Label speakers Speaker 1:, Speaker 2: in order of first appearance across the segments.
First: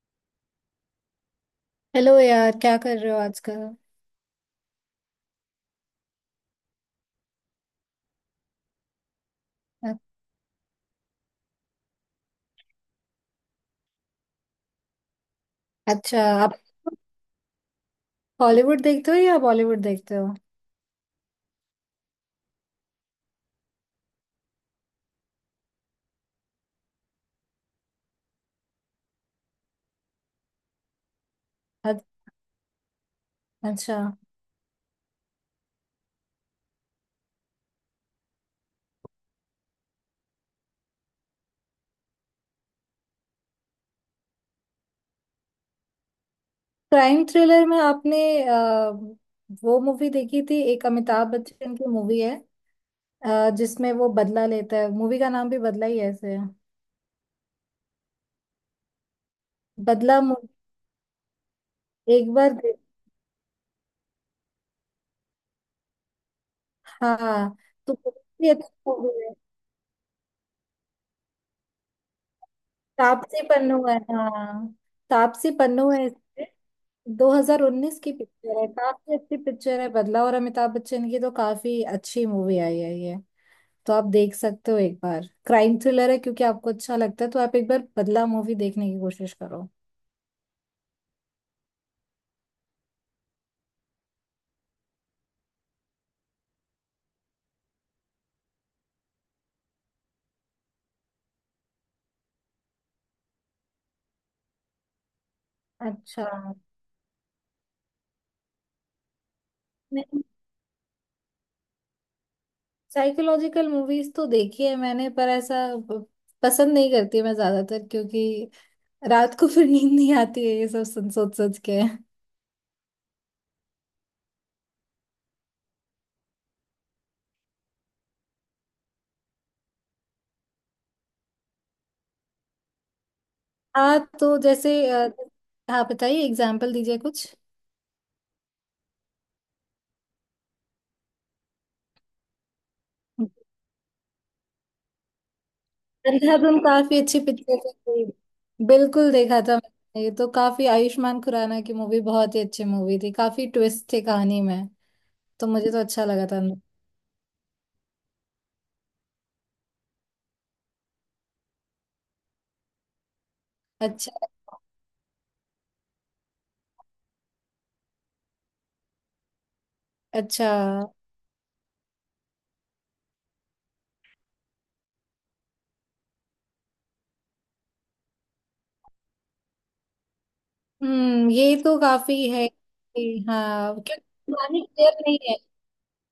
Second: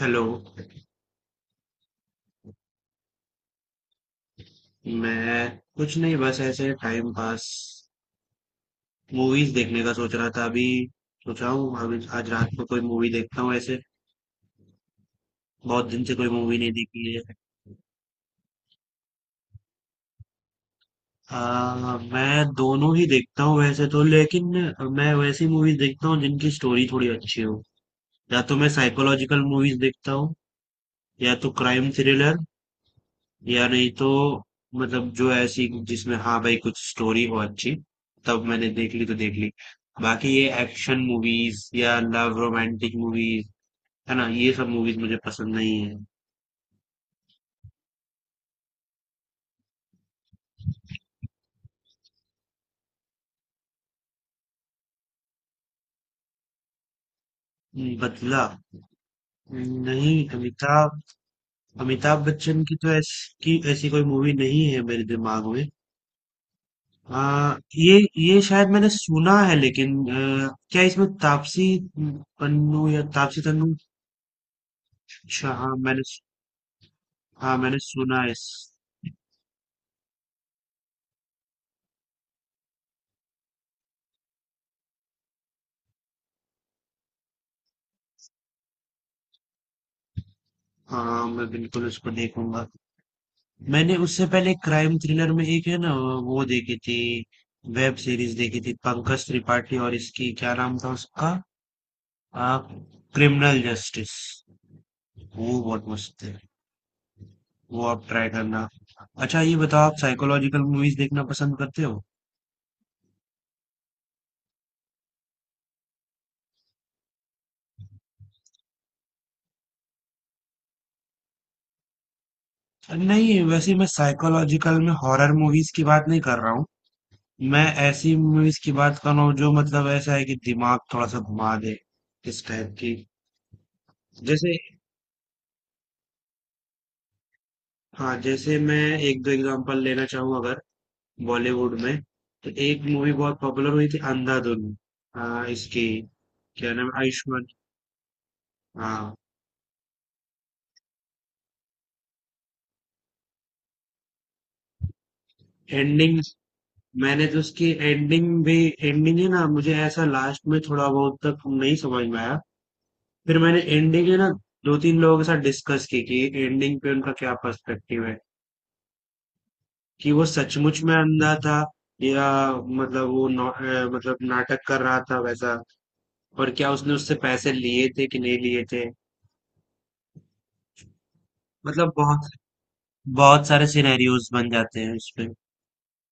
Speaker 1: Hello.
Speaker 2: Hello यार, क्या कर रहे हो आजकल?
Speaker 1: मैं कुछ नहीं, बस ऐसे टाइम पास। मूवीज देखने का
Speaker 2: अ-
Speaker 1: सोच रहा था अभी। सोचा हूँ अभी आज रात को कोई मूवी देखता हूँ ऐसे। बहुत दिन से
Speaker 2: अच्छा,
Speaker 1: कोई मूवी
Speaker 2: आप
Speaker 1: नहीं देखी है।
Speaker 2: हॉलीवुड देखते हो या बॉलीवुड देखते हो?
Speaker 1: मैं दोनों ही देखता हूँ वैसे तो, लेकिन मैं वैसी मूवीज देखता हूँ जिनकी स्टोरी थोड़ी अच्छी हो। या तो मैं साइकोलॉजिकल मूवीज देखता हूँ, या तो क्राइम
Speaker 2: अ-
Speaker 1: थ्रिलर, या नहीं
Speaker 2: अच्छा।
Speaker 1: तो मतलब जो ऐसी जिसमें, हाँ भाई, कुछ स्टोरी हो अच्छी, तब मैंने देख ली तो देख ली। बाकी ये एक्शन मूवीज या लव रोमांटिक मूवीज, है ना, ये सब मूवीज मुझे पसंद नहीं है।
Speaker 2: क्राइम थ्रिलर में आपने अ, वो मूवी देखी थी? एक अमिताभ बच्चन की मूवी है, जिसमें वो बदला लेता है। मूवी का नाम भी बदला ही ऐसे है।
Speaker 1: बदला? नहीं,
Speaker 2: बदला मु-
Speaker 1: अमिताभ अमिताभ
Speaker 2: एक बार
Speaker 1: बच्चन
Speaker 2: दे-
Speaker 1: की तो ऐसी की ऐसी कोई मूवी नहीं है मेरे दिमाग में।
Speaker 2: हाँ, तो
Speaker 1: ये
Speaker 2: बहुत
Speaker 1: ये
Speaker 2: ही
Speaker 1: शायद मैंने
Speaker 2: अच्छी movie है।
Speaker 1: सुना है, लेकिन क्या इसमें तापसी पन्नू या तापसी
Speaker 2: तापसी
Speaker 1: तन्नू?
Speaker 2: पन्नू है, हाँ। तापसी
Speaker 1: अच्छा, हाँ,
Speaker 2: पन्नू
Speaker 1: मैंने।
Speaker 2: है इसमें।
Speaker 1: हाँ, मैंने
Speaker 2: 2019 की
Speaker 1: सुना है इस।
Speaker 2: पिक्चर है, काफी अच्छी पिक्चर है बदला, और अमिताभ बच्चन की तो काफी अच्छी मूवी आई है ये। तो आप देख सकते हो एक बार, क्राइम थ्रिलर है, क्योंकि आपको अच्छा लगता है तो आप एक बार बदला मूवी देखने की कोशिश करो।
Speaker 1: हाँ, मैं बिल्कुल उसको देखूंगा। मैंने उससे पहले क्राइम थ्रिलर में एक है ना, वो देखी थी। वेब सीरीज देखी थी पंकज त्रिपाठी, और इसकी क्या नाम था उसका, आ, क्रिमिनल जस्टिस। वो बहुत मस्त
Speaker 2: अच्छा।
Speaker 1: है। वो आप ट्राई करना। अच्छा, ये बताओ, आप
Speaker 2: नहीं,
Speaker 1: साइकोलॉजिकल मूवीज देखना पसंद करते हो?
Speaker 2: साइकोलॉजिकल मूवीज तो देखी है मैंने, पर ऐसा प- पसंद नहीं करती मैं ज्यादातर, क्योंकि रात को फिर नींद नहीं आती है ये सब सुन सोच सोच के।
Speaker 1: नहीं, वैसे मैं साइकोलॉजिकल में हॉरर मूवीज की बात नहीं कर रहा हूँ। मैं ऐसी मूवीज की बात कर रहा हूँ जो, मतलब, ऐसा है कि दिमाग थोड़ा सा घुमा दे, इस टाइप की।
Speaker 2: हाँ, तो
Speaker 1: जैसे,
Speaker 2: जैसे हाँ, बताइए एग्जाम्पल दीजिए कुछ।
Speaker 1: हाँ, जैसे मैं एक दो एग्जांपल लेना चाहूँ अगर बॉलीवुड में, तो एक मूवी बहुत पॉपुलर हुई थी, अंधाधुन। हाँ, इसकी
Speaker 2: अंधाधुन
Speaker 1: क्या नाम है,
Speaker 2: काफी अच्छी
Speaker 1: आयुष्मान।
Speaker 2: पिक्चर थी। बिल्कुल
Speaker 1: हाँ,
Speaker 2: देखा था मैंने ये तो, काफी आयुष्मान खुराना की मूवी बहुत ही अच्छी मूवी थी, काफी ट्विस्ट थे कहानी में। तो मुझे तो अच्छा
Speaker 1: एंडिंग।
Speaker 2: लगा था।
Speaker 1: मैंने तो उसकी एंडिंग भी, एंडिंग, है ना, मुझे ऐसा लास्ट में थोड़ा बहुत तक नहीं समझ में आया। फिर मैंने एंडिंग,
Speaker 2: अच्छा।
Speaker 1: है ना, दो तीन लोगों के साथ डिस्कस की कि एंडिंग पे उनका क्या पर्सपेक्टिव है, कि वो
Speaker 2: अच्छा।
Speaker 1: सचमुच में अंधा था या मतलब वो नौ- अ, मतलब नाटक कर रहा था वैसा, और क्या उसने उससे पैसे लिए थे कि नहीं लिए थे।
Speaker 2: ये तो
Speaker 1: मतलब बहुत
Speaker 2: काफी है कि
Speaker 1: बहुत सारे
Speaker 2: हाँ, क्योंकि
Speaker 1: सिनेरियोज बन
Speaker 2: कहानी
Speaker 1: जाते
Speaker 2: क्लियर
Speaker 1: हैं
Speaker 2: नहीं
Speaker 1: उसपे।
Speaker 2: है।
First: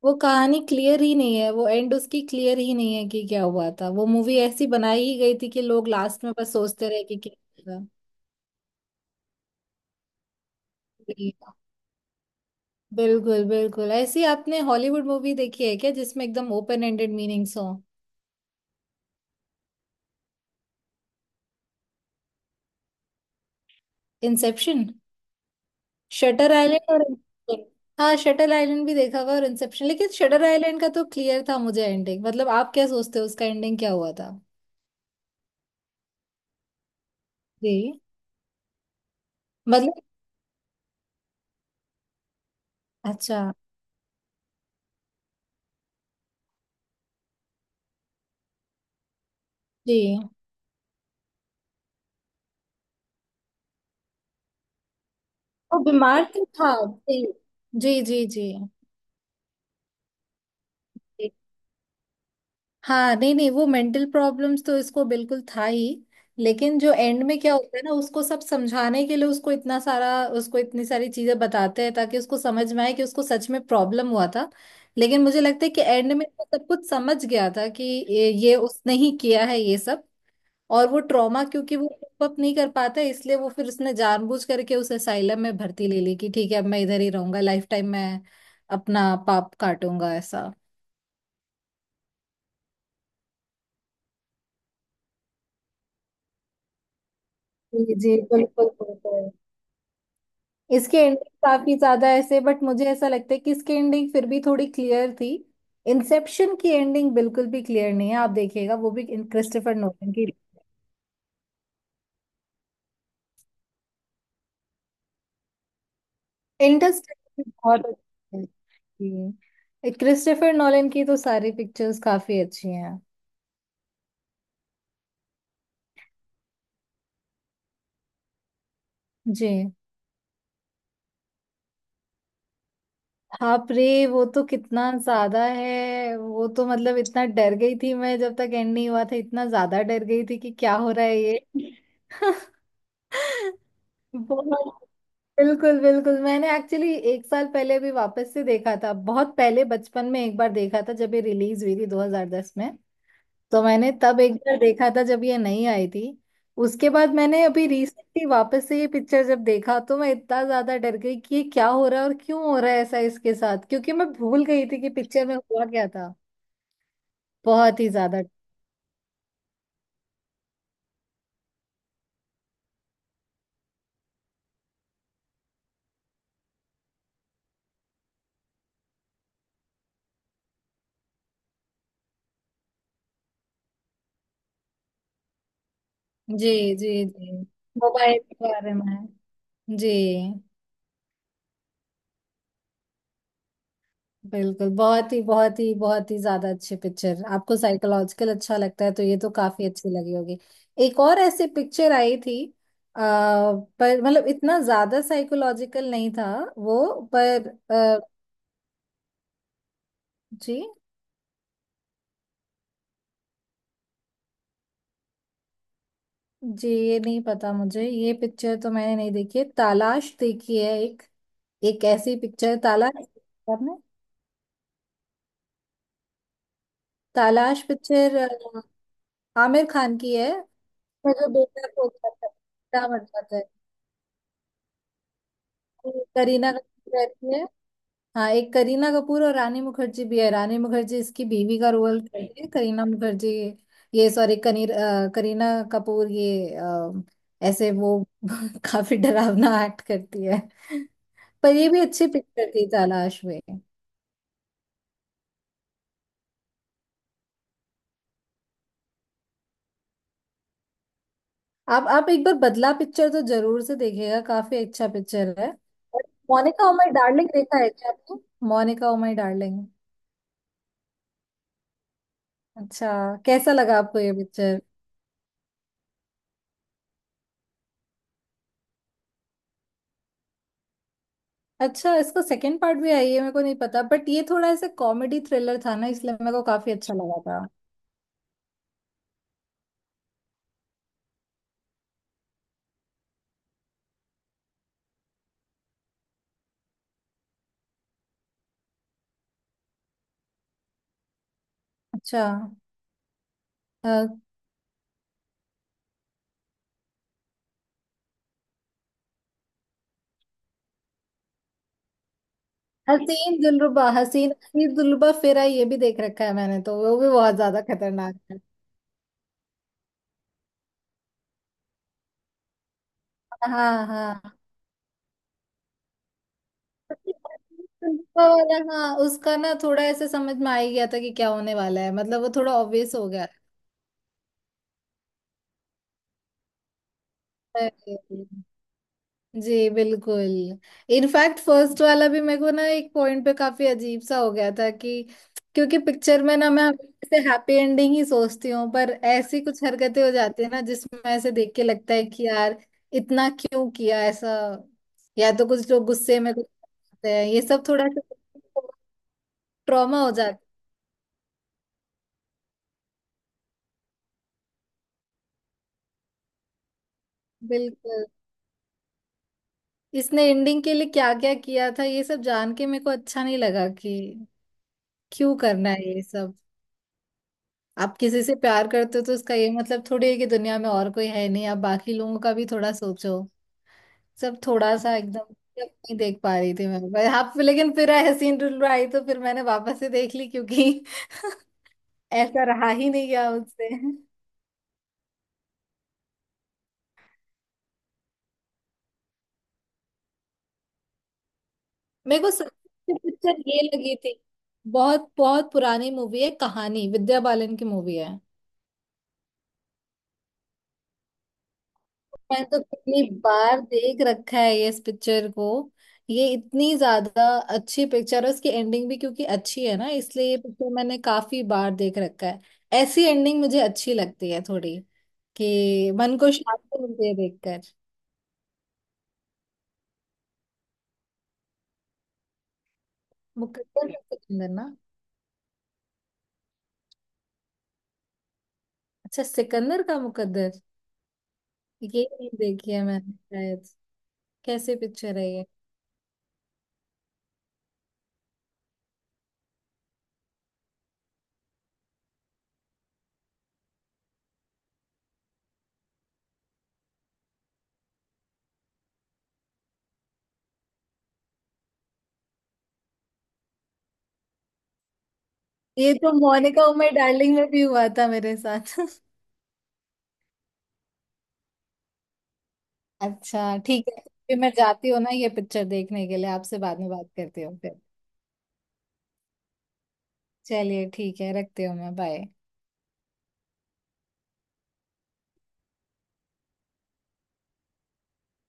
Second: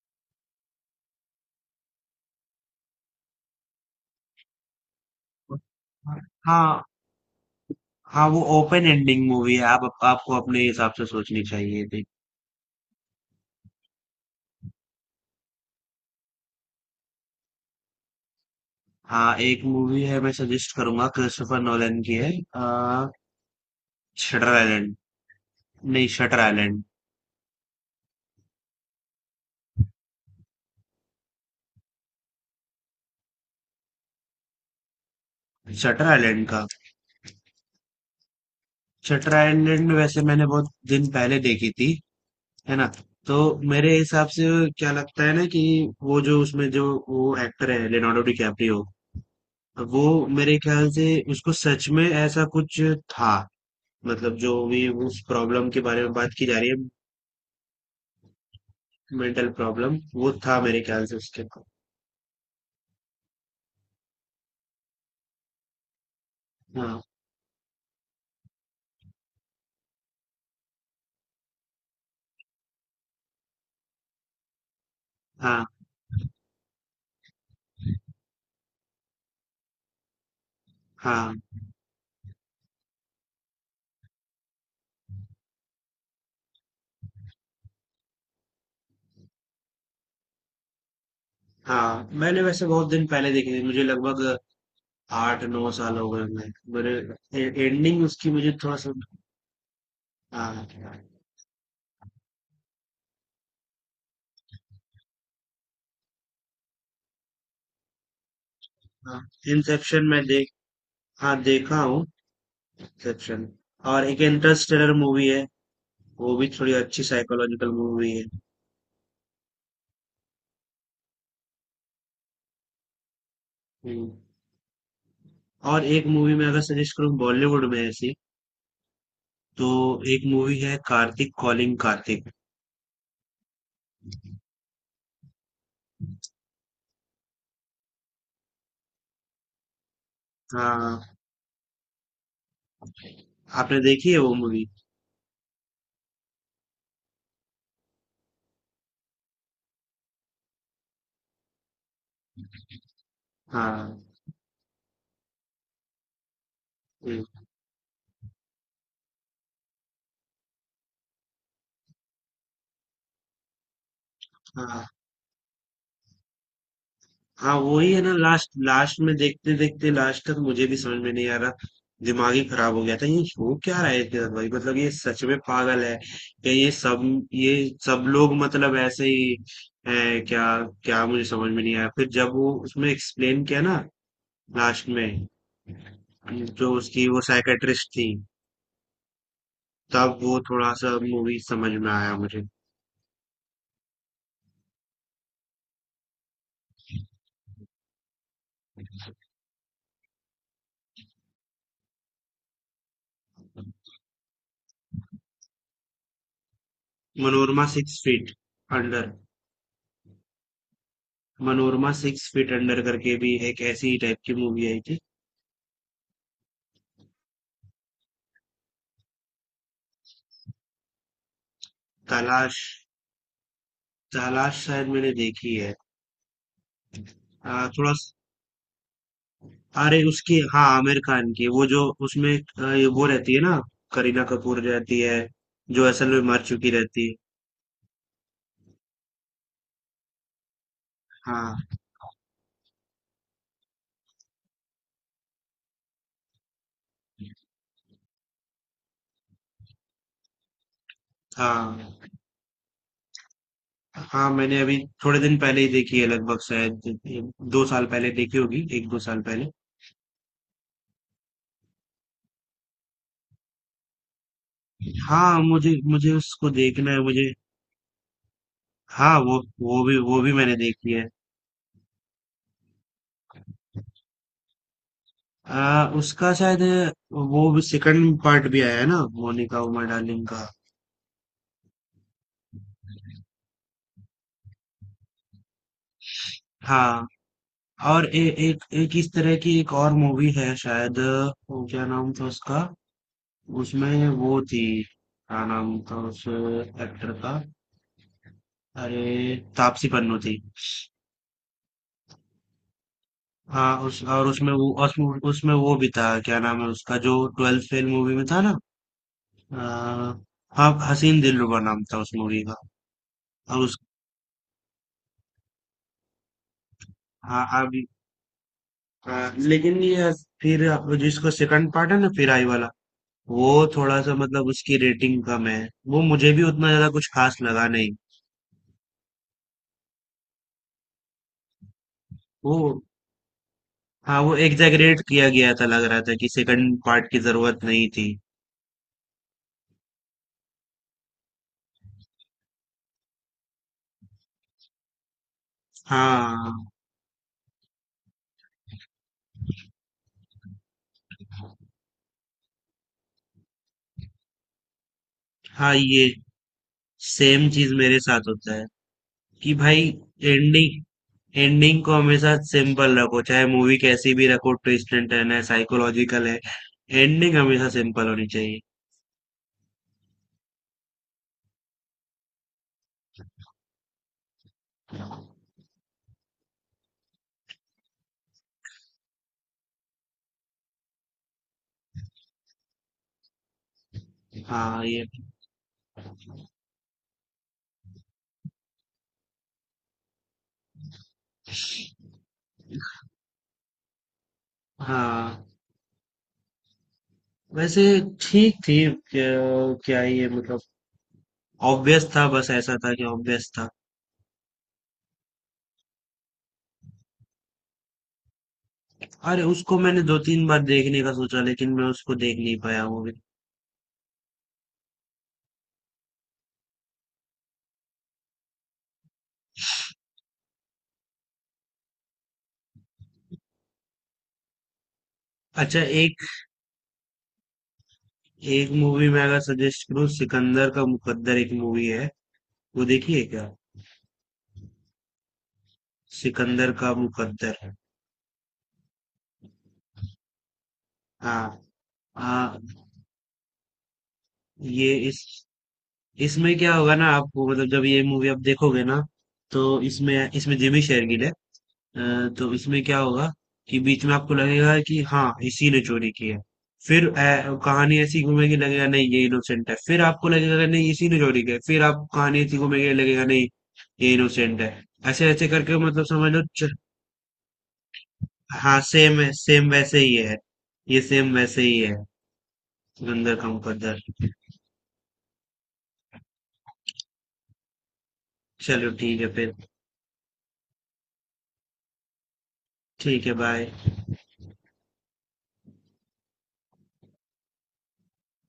Speaker 2: वो कहानी क्लियर ही नहीं है, वो एंड उसकी क्लियर ही नहीं है कि क्या हुआ था। वो मूवी ऐसी बनाई ही गई थी कि लोग लास्ट में बस
Speaker 1: हाँ,
Speaker 2: सोचते रहे कि क्या हुआ
Speaker 1: हाँ, वो ओपन एंडिंग मूवी है, आप आपको अपने हिसाब से सोचनी
Speaker 2: था।
Speaker 1: चाहिए थी।
Speaker 2: बिल्कुल बिल्कुल। ऐसी आपने हॉलीवुड मूवी देखी है क्या जिसमें एकदम ओपन एंडेड मीनिंग्स हो?
Speaker 1: हाँ, एक मूवी है, मैं सजेस्ट करूंगा, क्रिस्टोफर नोलन की है, शटर
Speaker 2: इंसेप्शन।
Speaker 1: आइलैंड। नहीं, शटर
Speaker 2: शटर
Speaker 1: आइलैंड।
Speaker 2: आइलैंड और Inception। हाँ, शटर आइलैंड भी देखा हुआ और इंसेप्शन, लेकिन शटर आइलैंड का तो क्लियर था मुझे एंडिंग। मतलब आप क्या सोचते हो उसका एंडिंग क्या हुआ था?
Speaker 1: शटर आइलैंड का।
Speaker 2: जी।
Speaker 1: शटर आइलैंड
Speaker 2: मतलब।
Speaker 1: वैसे मैंने बहुत दिन पहले देखी थी, है ना, तो
Speaker 2: अच्छा।
Speaker 1: मेरे हिसाब से क्या लगता है ना कि वो, जो उसमें जो वो एक्टर है, लियोनार्डो डिकैप्रियो, वो
Speaker 2: जी।
Speaker 1: मेरे ख्याल से उसको सच में ऐसा कुछ था, मतलब जो भी उस प्रॉब्लम
Speaker 2: वो
Speaker 1: के बारे में
Speaker 2: बीमार
Speaker 1: बात
Speaker 2: तो
Speaker 1: की जा रही
Speaker 2: था।
Speaker 1: है,
Speaker 2: जी। जी जी।
Speaker 1: मेंटल प्रॉब्लम वो था मेरे ख्याल से
Speaker 2: जी।
Speaker 1: उसके।
Speaker 2: हाँ, नहीं नहीं, वो मेंटल प्रॉब्लम्स तो इसको बिल्कुल था ही। लेकिन जो
Speaker 1: हाँ,
Speaker 2: एंड में क्या होता है ना, उसको सब समझाने के लिए उसको इतना सारा, उसको इतनी सारी चीजें बताते हैं ताकि उसको समझ में आए कि उसको सच में प्रॉब्लम हुआ था। लेकिन मुझे
Speaker 1: हाँ,
Speaker 2: लगता है कि एंड में वो सब कुछ समझ गया था कि ये उसने ही किया है ये सब। और वो
Speaker 1: हाँ,
Speaker 2: ट्रॉमा, क्योंकि वो अप नहीं कर पाता है, इसलिए वो फिर उसने जानबूझ करके उस असाइलम में भर्ती ले ली कि ठीक है, अब मैं इधर ही रहूंगा, लाइफ टाइम मैं अपना पाप काटूंगा ऐसा।
Speaker 1: हाँ, मैंने वैसे बहुत दिन पहले देखी थी, मुझे लगभग 8-9 साल हो गए। मैं, मेरे,
Speaker 2: जी
Speaker 1: एंडिंग
Speaker 2: जी,
Speaker 1: उसकी मुझे
Speaker 2: बिल्कुल
Speaker 1: थोड़ा सा।
Speaker 2: बिल्कुल।
Speaker 1: हाँ,
Speaker 2: इसकी एंडिंग काफी ज्यादा ऐसे, बट मुझे ऐसा लगता है कि इसकी एंडिंग फिर भी थोड़ी क्लियर थी। इंसेप्शन की एंडिंग बिल्कुल भी क्लियर नहीं है, आप देखिएगा वो भी,
Speaker 1: हाँ,
Speaker 2: क्रिस्टोफर
Speaker 1: इंसेप्शन
Speaker 2: नोलन
Speaker 1: में
Speaker 2: की।
Speaker 1: देख हाँ, देखा हूँ इंसेप्शन, और एक इंटरस्टेलर मूवी है, वो भी थोड़ी अच्छी
Speaker 2: इंटरस्टेलर
Speaker 1: साइकोलॉजिकल
Speaker 2: बहुत
Speaker 1: मूवी है।
Speaker 2: अच्छी थी। क्रिस्टोफर नोलन की तो सारी पिक्चर्स काफी अच्छी हैं।
Speaker 1: हम्म। और एक मूवी मैं अगर सजेस्ट करूँ बॉलीवुड में ऐसी,
Speaker 2: जी।
Speaker 1: तो एक मूवी है, कार्तिक कॉलिंग कार्तिक।
Speaker 2: बाप रे, वो तो कितना ज्यादा है। वो तो मतलब इतना डर गई थी मैं, जब तक एंड नहीं हुआ था इतना ज्यादा डर गई थी कि क्या हो
Speaker 1: हाँ,
Speaker 2: रहा है ये।
Speaker 1: आपने देखी है वो मूवी?
Speaker 2: बहुत। बिल्कुल बिल्कुल, मैंने एक्चुअली एक साल पहले भी वापस से देखा था। बहुत पहले बचपन में एक बार देखा था जब ये रिलीज हुई थी 2010 में। तो मैंने
Speaker 1: हाँ,
Speaker 2: तब एक बार देखा था जब ये नहीं आई थी। उसके बाद
Speaker 1: हम्म,
Speaker 2: मैंने अभी रिसेंटली वापस से ये पिक्चर जब देखा, तो मैं इतना ज्यादा डर गई कि ये क्या हो रहा है और क्यों हो रहा है ऐसा इसके साथ, क्योंकि मैं भूल गई थी
Speaker 1: हाँ,
Speaker 2: कि पिक्चर में हुआ क्या था।
Speaker 1: हाँ,
Speaker 2: बहुत ही
Speaker 1: वही है ना,
Speaker 2: ज्यादा।
Speaker 1: लास्ट लास्ट में देखते देखते लास्ट तक मुझे भी समझ में नहीं आ रहा, दिमाग ही खराब हो गया था, ये हो क्या रहा है इसके साथ भाई, मतलब ये सच में पागल है, या ये सब लोग, मतलब ऐसे ही है क्या, क्या मुझे समझ में नहीं आया, फिर जब वो उसमें एक्सप्लेन किया ना लास्ट में, जो
Speaker 2: जी जी।
Speaker 1: उसकी वो
Speaker 2: जी।
Speaker 1: साइकेट्रिस्ट थी,
Speaker 2: मोबाइल के बारे में। जी।
Speaker 1: तब वो थोड़ा-सा मूवी समझ में आया मुझे।
Speaker 2: बिल्कुल, बहुत ही, बहुत ही, बहुत ही ज्यादा अच्छी पिक्चर। आपको साइकोलॉजिकल अच्छा लगता है तो ये तो काफी अच्छी लगी होगी। एक और ऐसी पिक्चर आई थी, पर मतलब इतना ज्यादा साइकोलॉजिकल नहीं था वो, पर।
Speaker 1: मनोरमा सिक्स
Speaker 2: आ,
Speaker 1: फीट अंडर।
Speaker 2: जी।
Speaker 1: मनोरमा सिक्स फीट अंडर करके भी एक ऐसी ही टाइप की मूवी आई थी।
Speaker 2: जी, ये नहीं पता मुझे, ये पिक्चर तो मैंने नहीं देखी है। तालाश देखी है, एक, एक ऐसी पिक्चर।
Speaker 1: तलाश।
Speaker 2: तालाश देखी आपने?
Speaker 1: तलाश शायद मैंने देखी है।
Speaker 2: तालाश
Speaker 1: थोड़ा स
Speaker 2: पिक्चर आमिर खान
Speaker 1: अरे,
Speaker 2: की है।
Speaker 1: उसकी, हाँ, आमिर
Speaker 2: उसमें जो
Speaker 1: खान की वो,
Speaker 2: बेटा
Speaker 1: जो
Speaker 2: खो गया था,
Speaker 1: उसमें, ये
Speaker 2: बेटा मर
Speaker 1: वो रहती
Speaker 2: जाता
Speaker 1: है
Speaker 2: है।
Speaker 1: ना, करीना कपूर रहती है, जो असल में मर
Speaker 2: करीना
Speaker 1: चुकी
Speaker 2: कपूर
Speaker 1: रहती है।
Speaker 2: रहती है। हाँ, एक करीना कपूर और रानी मुखर्जी भी है। रानी मुखर्जी इसकी
Speaker 1: हाँ,
Speaker 2: बीवी का रोल जी। करती है करीना मुखर्जी, ये, सॉरी, कनीर, करीना कपूर ये ऐसे वो काफी डरावना एक्ट करती है। पर ये भी
Speaker 1: हाँ।
Speaker 2: अच्छी पिक्चर थी, तलाश में।
Speaker 1: हाँ, मैंने अभी थोड़े दिन पहले ही देखी है, लगभग शायद ए 2 साल पहले देखी होगी, 1-2 साल पहले।
Speaker 2: आप एक बार बदला पिक्चर तो जरूर से देखिएगा, काफी अच्छा पिक्चर
Speaker 1: हाँ,
Speaker 2: है।
Speaker 1: मुझे
Speaker 2: और
Speaker 1: मुझे उसको
Speaker 2: मोनिका ओ
Speaker 1: देखना
Speaker 2: माय
Speaker 1: है
Speaker 2: डार्लिंग
Speaker 1: मुझे।
Speaker 2: देखा है क्या आपने? मोनिका ओ माय
Speaker 1: हाँ, वो,
Speaker 2: डार्लिंग।
Speaker 1: वो भी मैंने देखी है।
Speaker 2: अच्छा, कैसा लगा आपको ये पिक्चर?
Speaker 1: उसका शायद, वो भी सेकंड पार्ट भी आया है ना मोनिका उमा डार्लिंग का।
Speaker 2: अच्छा, इसका सेकंड पार्ट भी आई है? मेरे को नहीं पता, बट ये थोड़ा ऐसे कॉमेडी थ्रिलर था ना, इसलिए मेरे को काफी अच्छा
Speaker 1: हाँ,
Speaker 2: लगा था।
Speaker 1: और एक एक इस तरह की एक और मूवी है शायद, वो क्या नाम था उसका, उसमें वो थी, क्या नाम था उस एक्टर का? अरे, तापसी पन्नू थी।
Speaker 2: अच्छा।
Speaker 1: हाँ, उस
Speaker 2: अ,
Speaker 1: और उसमें वो, उसमें उसमें वो भी था, क्या नाम है उसका, जो ट्वेल्थ फेल मूवी में था ना, आ, हाँ, हसीन दिलरुबा नाम था उस मूवी का।
Speaker 2: हसीन
Speaker 1: और उस,
Speaker 2: दिलरुबा। हसीन, हसीन दिलरुबा फिर आई, ये भी देख रखा है मैंने, तो वो भी बहुत
Speaker 1: हाँ,
Speaker 2: ज्यादा
Speaker 1: अब,
Speaker 2: खतरनाक है।
Speaker 1: हाँ, लेकिन ये, फिर आप जिसको सेकंड पार्ट है ना, फिर आई वाला, वो
Speaker 2: हाँ
Speaker 1: थोड़ा सा
Speaker 2: हाँ,
Speaker 1: मतलब उसकी रेटिंग कम है, वो मुझे भी उतना ज्यादा कुछ खास लगा नहीं।
Speaker 2: दिलरुबा वाला, हाँ, उसका ना थोड़ा ऐसे समझ में आ ही गया था कि क्या होने वाला है, मतलब वो थोड़ा
Speaker 1: वो,
Speaker 2: ऑब्वियस हो
Speaker 1: हाँ, वो एग्जैगरेट किया गया था, लग रहा था कि सेकंड पार्ट की जरूरत
Speaker 2: गया।
Speaker 1: नहीं थी।
Speaker 2: जी, बिल्कुल। इनफैक्ट फर्स्ट वाला भी मेरे को ना एक पॉइंट पे काफी अजीब सा हो गया था कि, क्योंकि पिक्चर में ना
Speaker 1: हाँ,
Speaker 2: मैं हमेशा हैप्पी एंडिंग ही सोचती हूँ, पर ऐसी कुछ हरकतें हो जाती है ना जिसमें ऐसे देख के लगता है कि यार इतना क्यों किया ऐसा, या तो कुछ
Speaker 1: हाँ,
Speaker 2: लोग
Speaker 1: ये
Speaker 2: गुस्से में कुछ करते हैं ये
Speaker 1: सेम
Speaker 2: सब
Speaker 1: चीज
Speaker 2: थोड़ा
Speaker 1: मेरे साथ
Speaker 2: सा
Speaker 1: होता है, कि भाई
Speaker 2: ट्रॉमा हो जाता
Speaker 1: एंडिंग एंडिंग को हमेशा सिंपल रखो, चाहे मूवी कैसी भी रखो, ट्विस्ट एंड टर्न है, साइकोलॉजिकल है, एंडिंग
Speaker 2: है।
Speaker 1: हमेशा
Speaker 2: बिल्कुल।
Speaker 1: सिंपल होनी चाहिए।
Speaker 2: इसने एंडिंग के लिए क्या क्या किया था ये सब जान के मेरे को अच्छा नहीं लगा कि क्यों करना है ये सब। आप किसी से प्यार करते हो तो उसका ये मतलब थोड़ी है कि दुनिया में और कोई है नहीं, आप बाकी लोगों का भी थोड़ा सोचो। सब थोड़ा
Speaker 1: हाँ,
Speaker 2: सा
Speaker 1: ये,
Speaker 2: एकदम, मतलब नहीं देख पा रही थी मैं पर आप, लेकिन फिर हसीन रुल आई तो फिर मैंने वापस से देख ली क्योंकि ऐसा रहा ही नहीं गया उससे।
Speaker 1: हाँ, वैसे ठीक थी। क्या ये मतलब ऑब्वियस
Speaker 2: मेरे
Speaker 1: था,
Speaker 2: को
Speaker 1: बस ऐसा था
Speaker 2: सबसे
Speaker 1: कि
Speaker 2: पिक्चर
Speaker 1: ऑब्वियस
Speaker 2: ये
Speaker 1: था।
Speaker 2: लगी थी, बहुत बहुत पुरानी मूवी है, कहानी, विद्या बालन की मूवी है।
Speaker 1: अरे, उसको मैंने दो तीन बार देखने का सोचा, लेकिन मैं उसको देख
Speaker 2: मैंने
Speaker 1: नहीं
Speaker 2: तो
Speaker 1: पाया
Speaker 2: कितनी
Speaker 1: मूवी।
Speaker 2: बार देख रखा है ये, इस पिक्चर को। ये इतनी ज्यादा अच्छी पिक्चर है, उसकी एंडिंग भी क्योंकि अच्छी है ना, इसलिए ये पिक्चर मैंने काफी बार देख रखा है। ऐसी एंडिंग मुझे अच्छी लगती है थोड़ी,
Speaker 1: अच्छा,
Speaker 2: कि मन
Speaker 1: एक
Speaker 2: को शांति मिलती है देखकर।
Speaker 1: एक मूवी मैं अगर सजेस्ट करूँ, सिकंदर का मुकद्दर, एक मूवी है, वो देखिए क्या?
Speaker 2: मुकद्दर का सिकंदर ना?
Speaker 1: सिकंदर का मुकद्दर।
Speaker 2: अच्छा, सिकंदर का मुकद्दर।
Speaker 1: हाँ,
Speaker 2: ये नहीं
Speaker 1: हाँ,
Speaker 2: देखी है मैंने शायद, कैसे
Speaker 1: ये,
Speaker 2: पिक्चर है
Speaker 1: इस
Speaker 2: ये?
Speaker 1: इसमें क्या होगा ना आपको, मतलब जब ये मूवी आप देखोगे ना, तो इसमें इसमें जिमी शेरगिल है, अ, तो इसमें क्या होगा कि बीच में आपको लगेगा कि हाँ इसी ने चोरी की है, फिर कहानी ऐसी घूमेगी, लगेगा नहीं ये इनोसेंट है, फिर आपको लगेगा कि नहीं इसी ने चोरी की है, फिर आप कहानी ऐसी घूमेगी, लगेगा नहीं ये इनोसेंट है, ऐसे ऐसे करके
Speaker 2: ये
Speaker 1: मतलब
Speaker 2: तो
Speaker 1: समझ लो
Speaker 2: मोनिका
Speaker 1: च-
Speaker 2: उमर डार्लिंग में भी हुआ था मेरे साथ।
Speaker 1: हाँ, सेम है, सेम वैसे ही है, ये सेम वैसे ही है। गंदर का
Speaker 2: अच्छा, ठीक
Speaker 1: मुकद्दर।
Speaker 2: है। फिर मैं जाती हूँ ना ये पिक्चर देखने के लिए, आपसे बाद में बात करती हूँ फिर।
Speaker 1: चलो, ठीक है फिर।
Speaker 2: चलिए, ठीक है, रखती हूँ मैं, बाय।
Speaker 1: ठीक है, बाय।